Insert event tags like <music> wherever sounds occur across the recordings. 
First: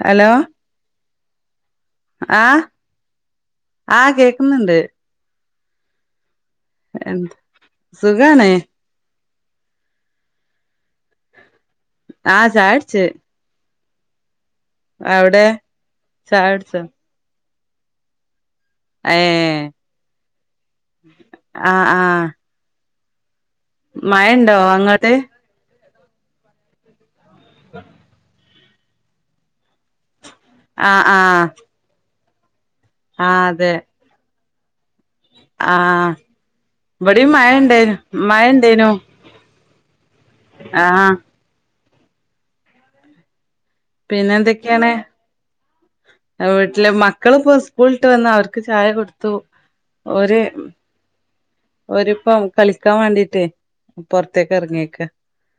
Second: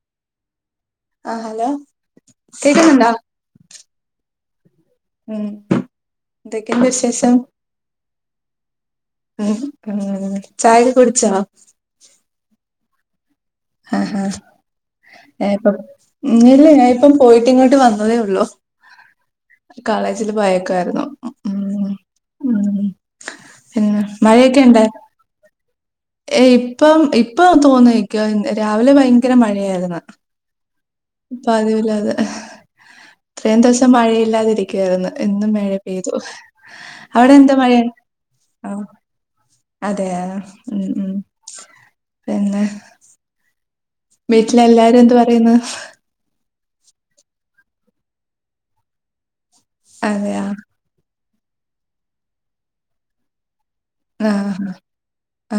Hello ആ hello ആഹ കേക്കുന്നുണ്ടോ ആഹ് കേക്ക ഒന്നണ്ട് ഉ എന്തൊക്കും വിശേഷം സുഖണേ ഉ ഉ ചായ കുടിച്ചോ ആഹ ചായ കുടിച്ചു ആഹഹാ പ്പ ഇല്ല ഞൻ ചായുടിച്ചോ ഇപ്പം പോയിട്ട് ഇങ്ങോട്ട് ംവന്നതേ ഉള്ളൂ ഏഹ് കോളേജില് പോയക്കായിരുന്നു ഉ ആഹ് ആഹ് ഉ പിന്നെ മഴണ്ടോ മഴയൊക്കെ ഉണ്ട അങ്ങോട്ട് ഏ ഇപ്പം ഇപ്പം തോന്നക്കോ രാവിലെ ഭയങ്കര മഴയായിരുന്നു ആഹ് ഇപ്പ ആഹ് അതി ഇല്ലാതെ ആഹ് ഇത്രയും അതെ ദിവസം മഴയില്ലാതിരിക്കും ായി എന്നും മഴ ആഹ് പെയ്തു ഇവിടെയും അവിടെ എന്താ മഴയാണ് മഴണ്ടേനു ആ മഴണ്ടേനു അതെ ഉ ഉ ആഹ് പിന്നെ പിന്നെ എന്തൊക്കെയാണ് വീട്ടിലെല്ലാരും എന്ത് പറയുന്നു വീട്ടിലെ മക്കള ഇപ്പ സ്കൂളിട്ട് വന്ന അവർക്ക് ചായ കൊടുത്തു ഒരേ അതെയാ ഒരിപ്പം കളിക്കാൻ വേണ്ടീട്ടേ ആ പൊറത്തേക്ക് എറങ്ങിയേക്ക ആ ആ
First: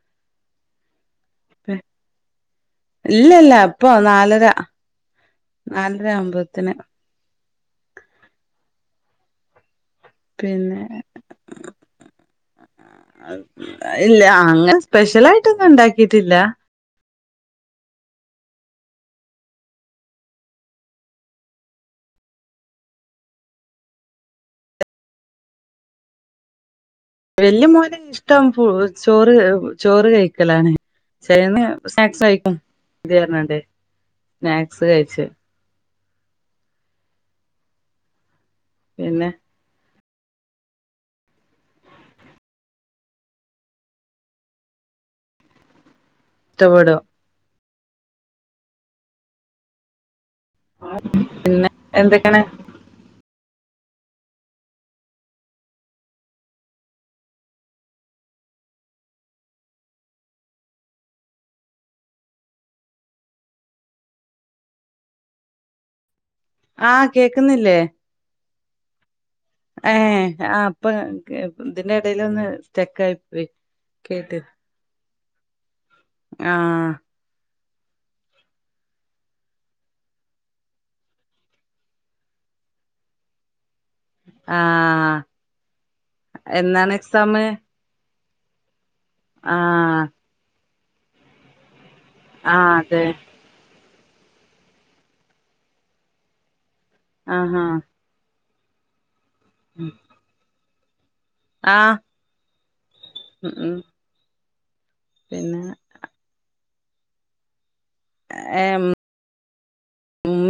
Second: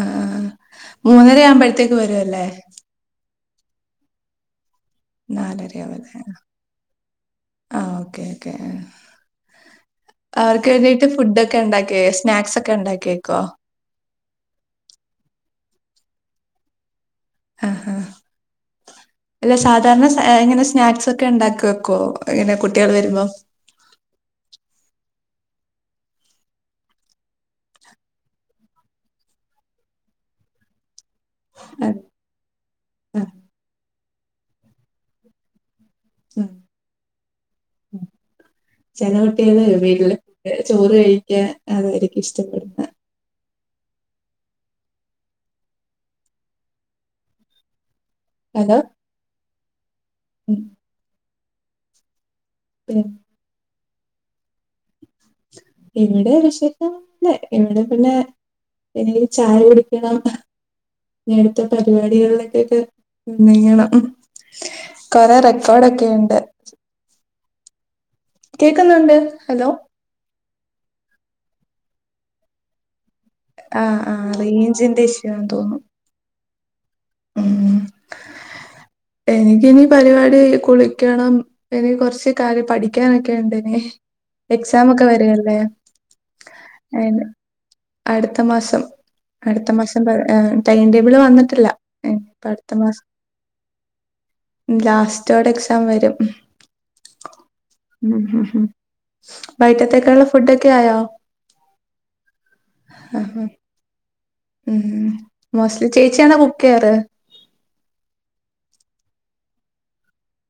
മൂന്നര ആവുമ്പോഴത്തേക്ക് വരുുംല്ലേ ഇല്ല ഇല്ല ഇപ്പൊ നാലര നാലരയാവും നാലര അ്പത്തിന് ആ ഓക്കേ ഓക്കേ അവർക്ക് പിന്നെ വേണ്ടിയിട്ട് ഫുഡ ഒക്കെ ഉണ്ടാക്കിയ സ്നാക്സ് ഒക്കെ ഉണ്ടാക്കി വെക്കോ ഇല്ല അങ്ങനെ സ്പെഷ്യല ആായിട്ടൊന്നും ഉണ്ടാക്കിട്ടില്ല ആഹ ഹഹ അല്ല സാധാരണ ഇങ്ങനെ സ്നാക്സ് ഒക്കെ ഉണ്ടാക്ക വെക്കോ ഇങ്ങനെ കുട്ടികൾ വരുമ്പോ <inaudible> വലിയ മോലെ ഇഷ്ടം ചോറ് ചോറ് കഴിക്കലാണ് ചൈന്ന് ആഹ് സ്നാക്സ് കഴിക്കും ആഹ് ഇഞ്ഞണ്ടേ സ്നാക്സ് കഴിച്ച പിന്നെ ചനകുട്ടിയാണ് വീട്ടില് ചോറ് കഴിക്കാൻ അതായിരിക്കും ഇഷ്ടപ്പെടുന്ന ഇറ്റവിട അനാ പിന്നെ എന്തൊക്കാണ് ഉ ഇവിടെ വിഷല്ലേ ഇവിടെ പിന്നെ പിന്നെ ചായ പിടിക്കണം ഇടുത്തെ പരിപാടികളിലൊക്കെൊക്കെ എന്നങ്ങണം കൊറെേ റെക്കോർഡൊക്കെ ഉണ്ട് ആഹ കേക്കുന്നില്ലേ കേക്കുന്നുണ്ട് ഹലോ ഹ അപ്പ അതിന്റെ ഇടയിൽ ഒന്ന് സ്റ്റെക്ക ആയി ആഹ ആഹ് റേഞ്ചിന്റെ ഇഷ്യു ആന്ന് തോന്നുന്നു ആഹ ഉം എനിക്കിന പരിപാടി കുളിക്കണം എനി കൊറച്ച് കാര്ം പഠിക്കാനൊക്കെ ഉണ്ട്ിന എക്സാം ഒക്കെ ആഹ് വരില്ലേ എന്നാണ് അ എക്സാമ് അടുത്ത മാസം അടുത്ത മാസം ആഹ് ടൈംടേബിള് വന്നിട്ടില്ല ഇനിയിപ്പോ ആഹ അടുത്ത അതെ മാസം ലാസ്റ്റോടെ എക്സാം വരും ആഹ് ആഹ് ബൈറ്റത്തേക്കെയ ഉുള്ള ഫുഡൊക്കെ ആയോ ആഹ ഹ ഹ ഹ മ് പിന്നെ മോസ്റ്റ്ലി ചേച്ചിയാണോ കുക്ക് ചെയർ ഏ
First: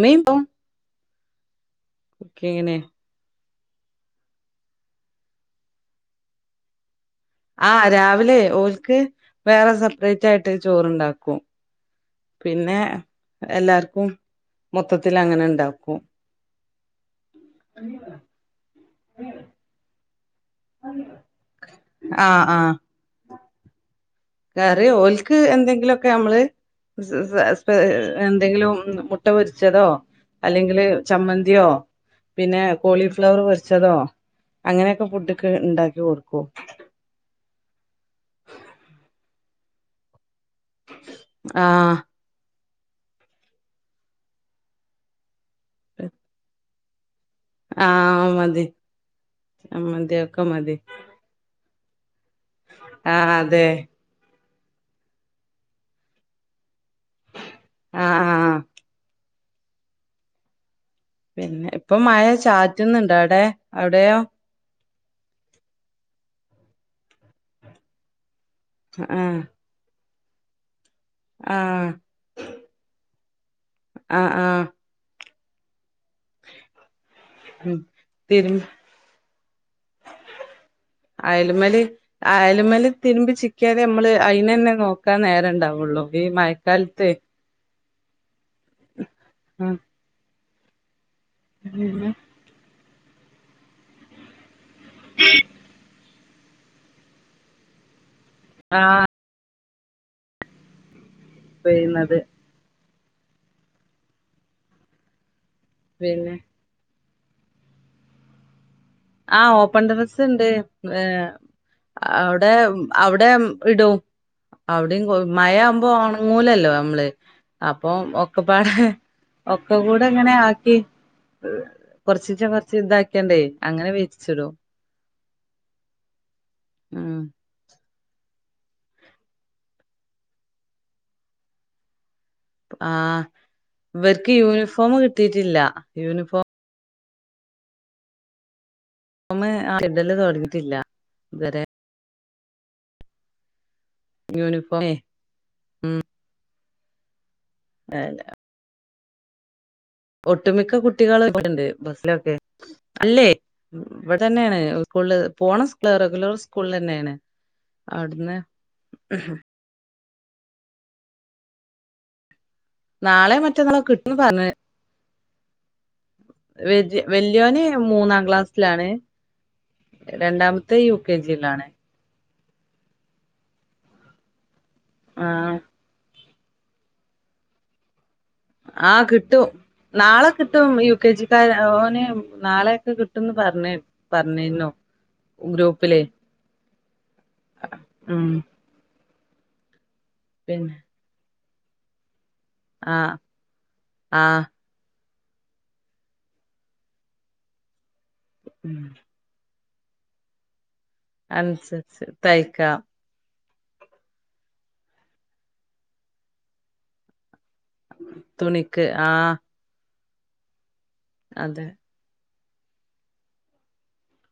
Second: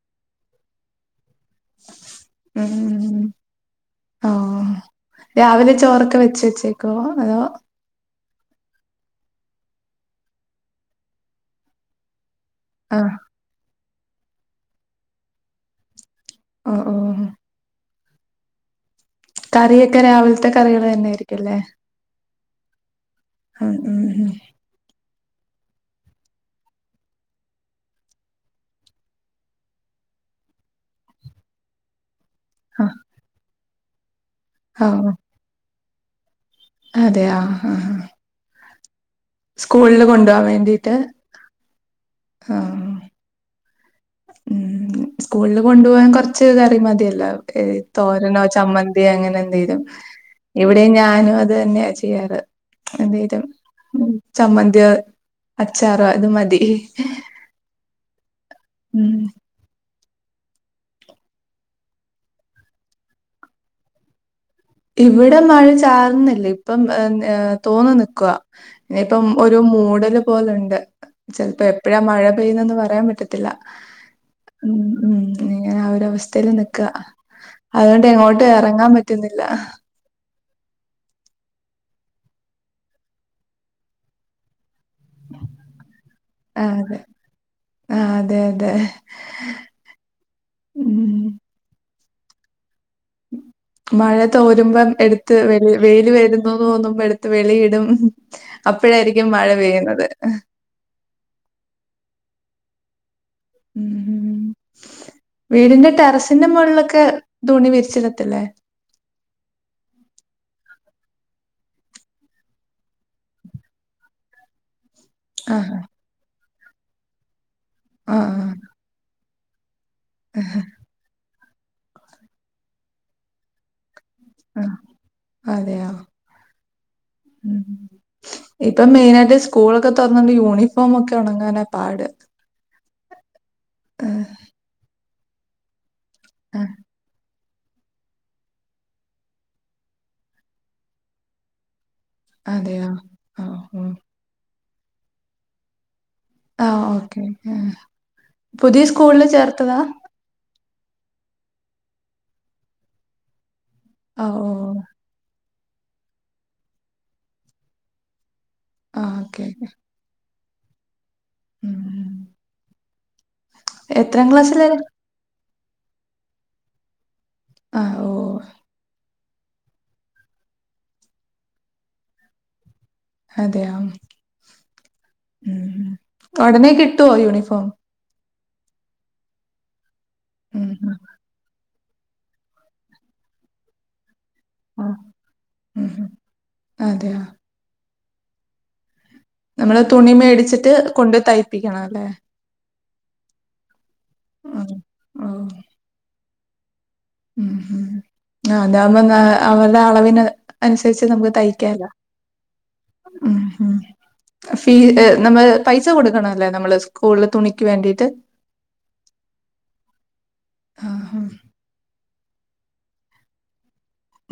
മമീം ഉം കുക്കീയ്ണെ ഉം ഓ രാവിലെ ചോറൊക്കെ വെച്ച് വെച്ചേക്കോ അതോ ആഹ് രാവിലെ ഓൽക്ക് വേറെ സെപ്പറേറ്റായ്ട്ട് ഒര് ചോറ്ണ്ടാക്കും. പിന്നെ ആഹ് എല്ലാർക്കും മൊത്തത്തിലങ്ങനെ ണ്ടാക്കും. ആ ആഹ് കറിയെക്കെ രാവിലത്തെ കറികളെന്നായിരിക്കുല്ലേ ആഹ് ആഹ് ഉം കറി ഓൽക്ക് എന്തെങ്കിലൊക്കെ ഞമ്മള് <unintelligible> എന്തെങ്കിലും മുട്ട പൊരിച്ചതോ അല്ലെങ്കില് ചമ്മന്ത്യോ പിന്നെ ആഹ് കോളിഫ്ലവർ പൊരിച്ചതോ അങ്ങനെക്കെ ഫുഡ്ഡ്ക്ക് ണ്ടാക്കി കൊട്ക്കും അതെയാ സ്കൂളില് കൊണ്ടോവാൻ വേണ്ടീട്ട് ആഹ് ആ മ് സ്കൂളില് കൊണ്ട് പോവാൻ കൊറച്ച് കറി മതിയല്ലോ ഏ ആഹ് തോരനോ മതി ചമ്മന്തിയോ അങ്ങനെ എന്തേലും ചമ്മന്തി ഒക്കെ മതി ഇവടെയും ഞാനും അത് തന്നെയാ ചെയ്യാറ് ആഹ് എന്തേലും അതെ ചമ്മന്ത്യോ അച്ചാറോ ഇത് മതി ആ ആ ആ മ് പിന്നെ ഇപ്പം മഴ ചാറ്റ്ന്ന്ണ്ടവടെ അവടെയോ ഇവിടെ മഴ ചാർന്നില്ലേപ്പം തോന് നിക്കാ ഇനിപ്പം ആഹ് ഒരു മൂടല് പോലണ്ട് ചെലപ്പോ ആഹ് എപ്പഴാ മഴ പെയ്യ്ന്നെന്ന് പറയാൻ പറ്റത്തി ആ ആ അവസ്ഥയില് നിക്കാ ഉം അതോണ്ട് എങ്ങോട്ടും എറങ്ങാൻ പറ്റുന്നി അയല്മല് അയല്മല് തിര്മ്പി ചിക്ക്യേത് ഞമ്മള് അയ്നന്നെ നോക് ക്കാം നേരണ്ടാവോള്ളൂ ഈ മഴക്കാലത്ത് ആ അതെ അതെ മ് മ് മഴ തോരുമ്പം എട്ത്ത് വ വെയ്ല് വെരു ന്നു തോന്നുമ്പോ എട്ത്ത് വെളീടും ആഹ് അപ്പഴായിരിക്കും മഴ പെയ്യുന്നത് പെയ്യ്ന്നത് മ് വീടിന്റെ പിന്നെ ടെറസിന്റെ മോളിലൊക്കെ തുണി വിരിച്ചിടത്തില്ലേ ആ ഓപ്പൺ ടെറസ്ണ്ട് ഏ അവടേം അവടേം ഇടും അവടേം മഴ ആഹ് ആവുമ്പോ ഒണങ്ങൂലല്ലോ ഞമ്മള് അപ്പൊ ആഹ് ആഹ് ഒക്കപ്പാടെ ഒക്കകൂടെങ്ങനെ ആക്കി കൊർച്ചീച്ചെ കൊർച്ച് താക്യാണ്ടേയ് അങ്ങനെ വിരി ച്ച്ടും അതേയോ ഉം മ് ഇപ്പം മെയിനാട്ട് സ്കൂളൊക്കെ തൊറന്നോണ്ട് യൂണിഫോമൊക്കെ ഒണങ്ങാനാ പാട് ആ ഏഹ് ഇവർക്ക് യൂണിഫോമ് കിട്ടിട്ടില്ല യൂണിഫോ ആഹ് യൂണിഫോമ് ആ ഇടല് തൊടങ്ങീറ്റില്ല ഇതെരെ അതെയോ ആ മ് യൂണിഫോമേ മ് ആ ഓക്കേ. പുതിയ സ്കൂളില് ചേർത്തതാ. ഒട്ടുമിക്ക കുട്ടികള് ഇവിടെണ്ട് ബസിലൊക്കെ അല്ലേ. ഇവിടെ ആഹ് തന്നെയാണ് ഓഹ് സ്കൂളില് പോണം. റെഗുലർ സ്കൂൾ തന്നെയാണ് അവിടുന്ന് ആ ഓക്കെ ഓക്കെ ഉം നാളെ മറ്റെന്നാളൊക്കെ കിട്ടുന്നു എത്രാം പറഞ്ഞ് ക്ലാസ്സിലാ വര്യ വല്യോന് ആഹ് മൂന്നാം ഓഹ് ക്ലാസ്സിലാണ്. രണ്ടാമത്തെ യു കെ ജിയിലാണ്. അതെയാ. ആ ഉടനെ കിട്ടുവോ യൂണിഫോം. ആ കിട്ടും. നാളെ ഉം കിട്ടും യു ഉം കെ ജിക്കാരെ ഓൻ ന് നാളെയൊക്കെ കിട്ടുന്ന് പറഞ്ഞേ പറഞ്ഞീന്നു ആഹ് ഉം ഗ്രൂപ്പിലെ ഉം അതെയോ ഉം നമ്മള് തുണി മേടിച്ചിട്ട് കൊണ്ട് തയ്പ്പിക്കണം അല്ലേ. ആ ആ ആ ഉം ഉം ആ അതാകുമ്പേ എന്ന അവരുടെ അളവിന് അനുസരിച്ച് നമുക്ക് തയ്ക്കാല. അനുസരിച്ച് തയ്ക്കാം ഉം ഉ ഫീ നമ്മ പൈസ കൊടുക്കണല്ലേ നമ്മള് സ്കൂളിൽ തുണി തുണിക്ക് ആ ആഹ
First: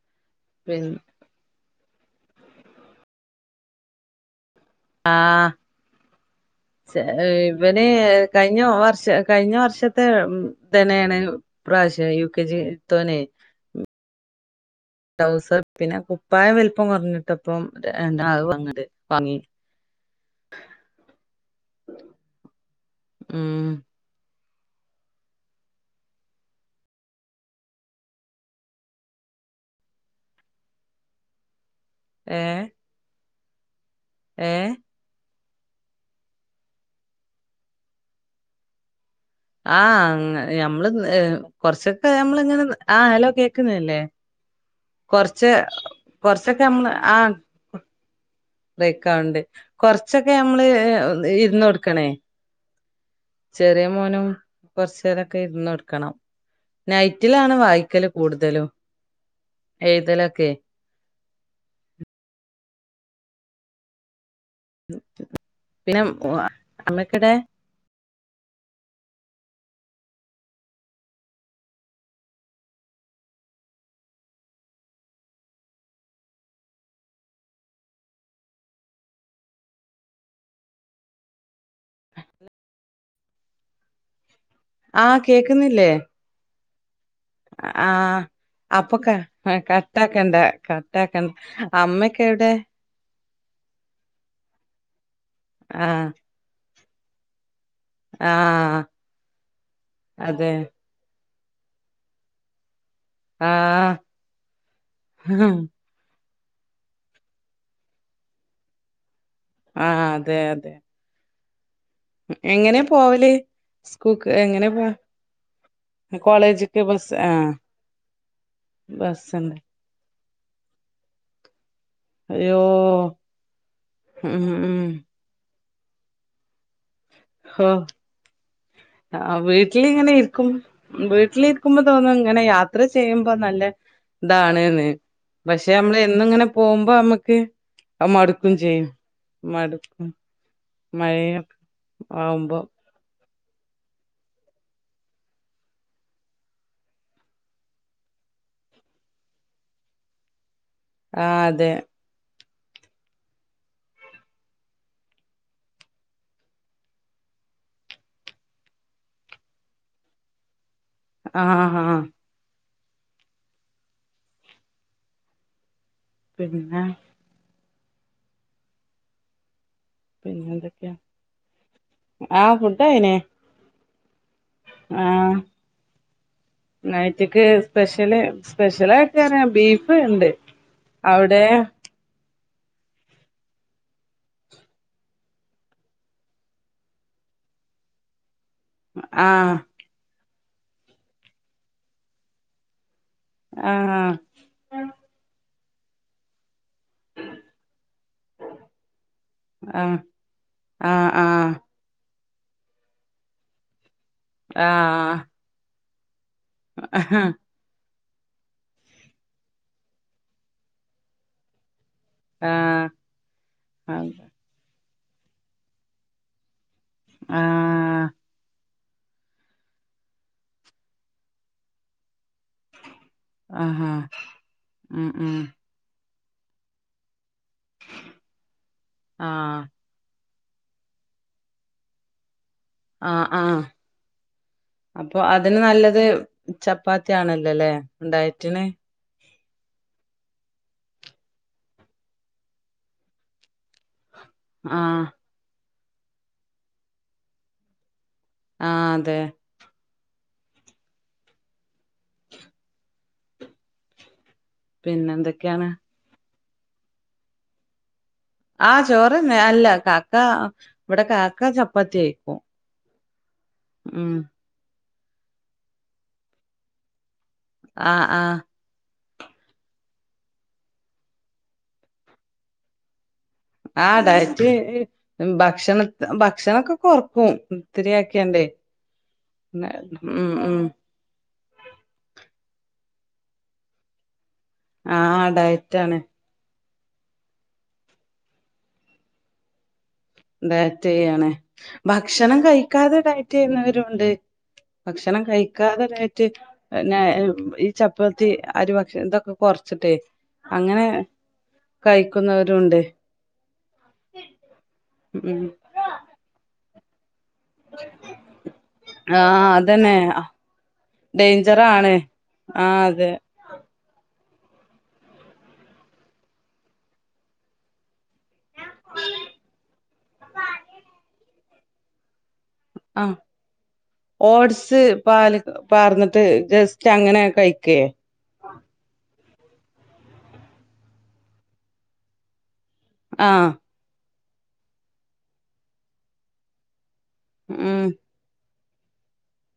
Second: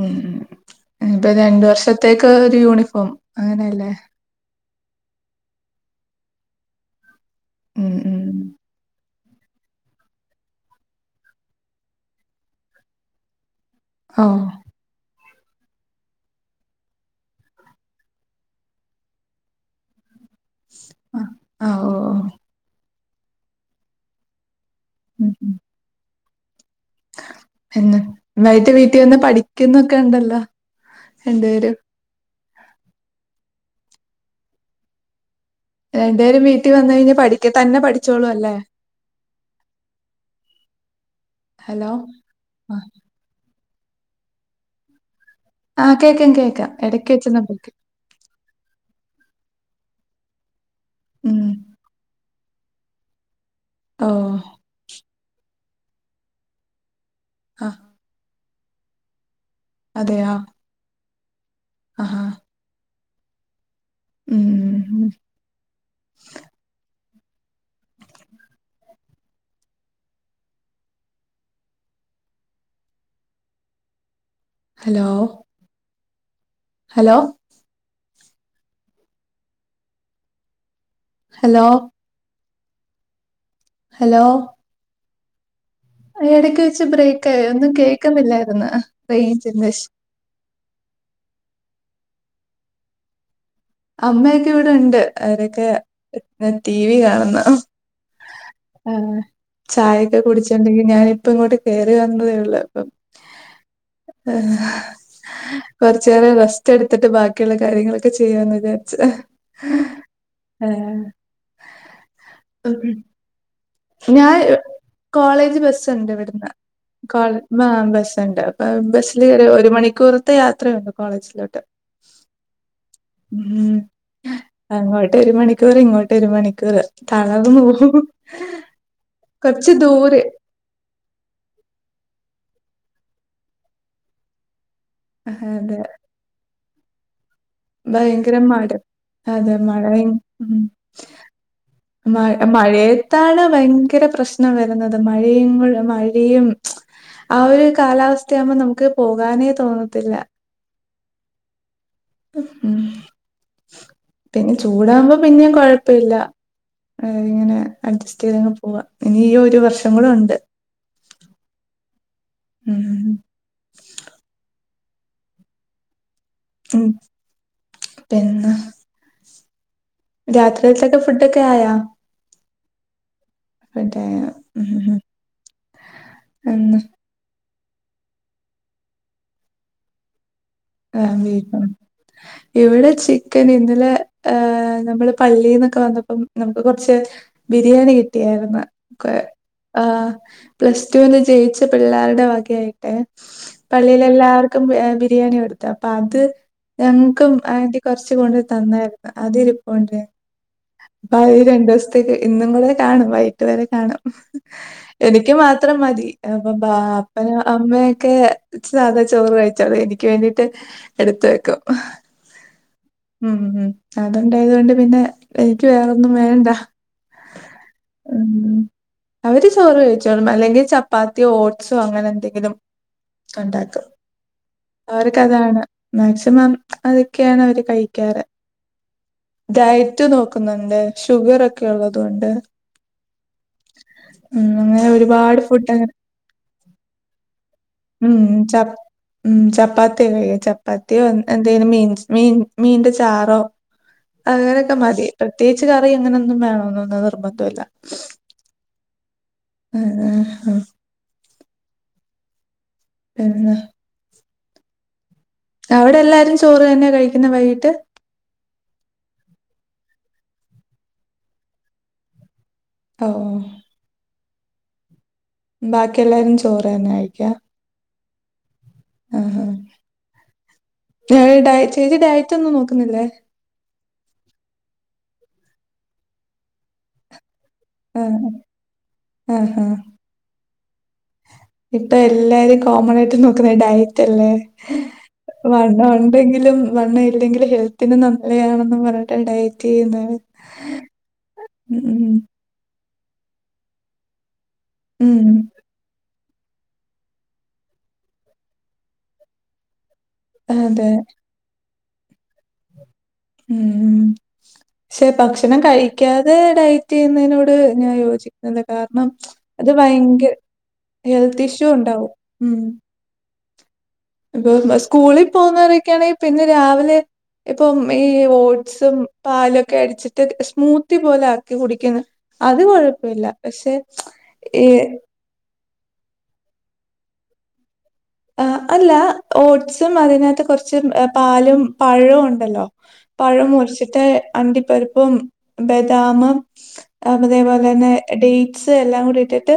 ഉ ഉം പിന്നെ ഇപ്പൊ രണ്ടു വർഷത്തേക്ക് ഒരു യൂണിഫോം അങ്ങനെയല്ലേ. ആ ചെ ഇവന് ഉം ഉം കഴിഞ്ഞ വർഷ കഴിഞ്ഞ വർഷത്തെ തന്നെയാണ് ഈ പ്രാവശ്യം. യു കെ ജിലത്തവനെ ആ ട്രൗസർ പിന്നെ കുപ്പായം വലുപ്പം കുറഞ്ഞിട്ടപ്പം രണ്ട് ങ്ങട് വാങ്ങി. <inaudible> ആ ആ, ഓ ഓ ഉം ഉം ഉം പിന്നെ വൈകിട്ട് വീട്ടിൽ വന്ന് പഠിക്കുന്നൊക്കെ ഉണ്ടല്ലോ. രണ്ടുപേരും. ഏ ഏ രണ്ടു പേരും വീട്ടിൽ വന്ന് കഴിഞ്ഞാ പഠിക്ക തന്നെ പഠിച്ചോളും അല്ലേ. ആ അങ്ങ് ഞമ്മള് ഹലോ കൊറച്ചൊക്കെ നമ്മള് ഇങ്ങനെ ആ ഹലോ കേ ക്കുന്നില്ലേ. കൊറച്ച് ആ, കേക്കാം കൊറച്ചൊക്കെ കേക്കാം നമ്മൾ ഇടക്ക് ആ വെച്ചൊന്ന് ബ്രേക്ക് ബ്രേക്കാവണ്ട്. കൊറച്ചൊക്കെ നമ്മള് ഉം ഇരുന്ന് കൊടുക്കണേ. ചെറിയ ഓ മോനും കുറച്ചേരൊക്കെ ഇരുന്ന് കൊടുക്കണം. നൈറ്റിലാണ് ആ വായിക്കല് കൂടുതലും. എഴുതലൊക്കെ. അഹാ. പിന്നെ ഓ നമ്മക്കിടെ <inaudible> ഹലോ ഹലോ ഹലോ ഹലോ ആഹ കേക്കുന്നില്ലേ ഇടയ്ക്ക് വെച്ച് ബ്രേക്ക് ആയി ഒന്നും ആഹ കേൾക്കുന്നില്ലായിരുന്നു അപ്പൊക്ക റേഞ്ചിന്റെ കട്ട ആാക്കണ്ട കട്ടാക്കണ്ട അമ്മക്ക എവിടെ അമ്മയൊക്കെ ഇവിടെണ്ട് അവരൊക്കെ ആഹ് ടി വി കാണുന്ന ആഹ് ആ ചായൊക്കെ അതെ കുടിച്ചട്ടുണ്ടെങ്കി ഞൻ ഇപ്പൊ ഇങ്ങോട്ട് കേയറി വന്നതേള്ള ആഹ് കൊറച്ചറെ ര ഇെടുത്തിട്ട് ബാക്കിയുള്ള കാര്യങ്ങളൊക്കെ ചെയ്യാന്ന് വിചാരിച്ച ആഹ അതെ അതെ എങ്ങനെ ഉം. പോവലേ ഞാൻ സ്കൂക്ക് എങ്ങനെ പോ കോളേജ് ബസ്ഉണ്ട് ണ് ഇവിടുന്ന് കോളേജ്ക്ക് ബസ് ആഹ് ബസ്സ്ഉണ്ട് അ ബസ്സൽ ബസ്ണ്ട് ഒരു മണിക്കൂർ പുറത്ത യാത്രയുണ്ടോ കോളേജിലോട്ട് അയോ ഉ അങ്ങോട്ട് ഒരു മണിക്കൂർ ഇങ്ങോട്ട് ഒരു മണിക്കൂറ് തണർന്നു ഹോ പോ ആ വീട്ടിലിങ്ങനെ ഇരിക്കും വീട്ടിലിരിക്കുമ്പോ തോന്നും ങ്ങനെ യാത്ര ചെയ്യുമ്പോ നല്ല താണ്ന്ന് പക്ഷെ അതെ നമ്മള് എന്നുങ്ങനെ പോഉമ്പോ അമ്മക്ക് ഭയങ്കര മട് അതെ മഴ വയ മടുക്കും ഉ മഴയ മൈ ആവുമ്പോ മയേ താണ് ഭയങ്കര പ്രശ്നം വരുന്നത് മഴയങ്ൾ മഴയും ആ ഒരു കാലാവസ്ഥയാവുമ്പോ നമുക്ക് പോകാനേ തോന്നത്തില്ല ആ അതെ ഉം പിന്നെ ചൂടാഉമ്പോ പിന്നെ കൊഴപ്പയില്ല ഇങ്ങനെ അഡ്ജസ്റ്റ് ചെയ്തങ്ങ് പോവാ ഇനി ഒരു വർഷം കൂടെ ഉണ്ട് ആഹ് ആഹ് ഉം പിന്നെ ഉം പിന്നെ പിന്നെ എന്തൊക്കെയാ രാത്രിയിലത്തൊക്കെ ഫുഡൊക്കെ ആയാ ആ ഫുഡായിന് <unintelligible> ഉം ആഹ് എന്നാ നയ്റ്റ്ക്ക് സ്പെഷ്യല് സ്പെഷ്യലായിട്ട്ന ബീഫ് ണ്ട് ആഹ് ബീഫോ ഇവിടെ ചിക്കൻ ഇന്നലെ ഹ് നമ്മള് പള്ളിന്നൊക്കെ വന്നപ്പം നമുക്ക് കുറച്ച് ബിരിയാണി കിട്ടിയായിരുന്ന കെ ആഹ് ആ പ്ലസ് ടുന്ന് ജയിച്ച പിള്ളേരുടെ വകയ ആയിട്ടെ ആഹ് പള്ളിയിലെല്ലാർക്കും എ ബിരിയാണി ഒടുത്തു അപ്പൊ അത് ഞങ്ങക്കുംആദ്യ കൊർച് കൊണ്ട്തന്നായിരുന്നു ആഹ് അതിരിപ്പോണ്ട് ആഹ് പ്പ അഹ് ആഹ് രണ്ടോസ്ത്തേക്ക് ഇന്നും കൂടെ കാണും വൈകിട്ട് വരെ കാണും ആഹ് എനിക്ക് മാത്രം മതി അപ്പൊ ആഹ് അപ്പന അമ്മ ക്കെ സാധാ ചോറ് കഴിച്ചോള് എനിക്ക് വേണ്ടിട്ട് എടുത് വെക്കും ആഹ് ഉം അതുണ്ടായതുകൊണ്ട് പിന്നെ എനിക്ക് വേറൊന്നും വേണ്ട ആഹ് ഉം അവര് ചോറ് കഴിച്ചോളും അല്ലെങ്കിൽ ചപ്പാത്തിയോ ഓട്സോ അങ്ങനെ എന്ത ങ്കിലും ക്കെണ്ടാക്കും ആഹാ ഉം ഉം അവർക്കതാണ് മാക്സിമം അത് ക്കെയാണ് അവര് കഴിക്കാറ് ആഹ് ഡയ നോക്കുന്നുണ്ട് ഷുഗർ ഒക്കെ ഉള്ളത് കൊണ്ട് ആ ആ ഉം. അങ്ങനെ അപ്പൊ ഒരുപാട് അതിന് ഫുഡ് അങ്ങനെ നല്ലത് ചപ്പാത്തിയാണല്ലോല്ലേ ഉം ച ഡയിറ്റിന് ഉം ചപ്പാത്തി ചപ്പാത്തിയോ എന്തേ മീൻ മീൻ മീന്റെ ചാറോ അങ്ങനൊക്കെ ആഹ് മതി പ്രത്യേകിച്ച് കറി അങ്ങനൊന്നും വേണന്നൊന്നും നിർബന്ധോല്ല ആഹ് അതെ ഹ് ഹ് ഹാ പിന്നേ പിന്നെ എന്തെ അവിടെ എല്ലാരും ചോറ് തന്നെയാ കഴിക്കുന്നേ വൈകിട്ട് കാഹ ഇവിടെ കാക്ക ചപ്പാത്തി കയിക്കും ഓ ഓ ഉം ബാക്കി എല്ലാരും ചോറ് തന്നെ ആയിക്ക ആ ആഹ് ആ ഹാ ഞാ ഡ ചെയ്ത് നീ ഡയറ്റ് ഒന്നും നോക്കുന്നില്ലേ ആ ഡയറ്റ് ഭക്ഷണ ഭക്ഷണൊക്കെ കൊറക്കും ആഹ് ത്തിരിയാക്കിയാണ്ടേ ആഹാ. ന്ന ഉം ഉം ഇപ്പൊ എല്ലാരും കോമൺ ആയിട്ട് നോക്കുന്നെ ഡയറ്റ് അല്ലേ ആഹ് വണ്ണം ഡയറ്റാണ് ഉണ്ടെങ്കിലും വണ്ണം ഇല്ലെങ്കിൽ ഹെൽത്തിന് നല്ലയാണെന്ന് പറഞ്ഞിട്ട് ഡയറ്റ് ചെയ്യുന്ന ഡയറ്റ് ചെയ്യണേ ഭക്ഷണം കഴിക്കാതെ ഡയറ്റ് ചെയ്യുന്നവരുംണ്ട് ഉം ഭക്ഷണം കഴിക്കാതെ ഡയ്- റ്റ് പിന്നെ ഈ ചപ്പാത്തി അരി ഭക്ഷണം ഇതൊക്കെ കൊറച്ചിട്ടേ അതെ കഴിക്കുന്നവരും ണ്ട് ഉം പക്ഷെ ഉം ഭക്ഷണം കഴിക്കാതെ ഡയറ്റ് നോട് ഞാൻ യോജിക്കുന്നില്ല കാരണം ആഹ് അത് അതന്നെ ഭയങ്കര ഹെൽത്ത് ഇഷ്യൂ ഡേഞ്ചറാണ് ഉണ്ടാവും ഉം ആഹ് അതെ ഇപ്പൊ സ്കൂളിൽ പോകുന്നവരൊക്കെയാണെങ്കിൽ പിന്നെ രാവിലെ ഇപ്പം ഈ ഓട്സും പാലൊക്കെ അടിച്ചിട്ട് സ്മൂത്തി പോലെ ആക്കി കുടിക്ക്ന്ന് അത് ആഹ് കൊഴപ്പമില്ല പക്ഷെ ഏ പാറന്നിട്ട് ജസ്റ്റ് അങ്ങനെ കഴിക്കേ ആ അല്ല ഓട്സും അതിനകത്ത് കുറച്ച് പാലും പഴവും ണ്ടല്ലോ പഴം ആഹ് മുറിച്ചിട്ട് അണ്ടിപ്പരിപ്പും ബദാമ് അതേപോലെ ഉം തന്നെ ഡേറ്റ്സ് എല്ലാം കൂടി ഇട്ടിട്ട്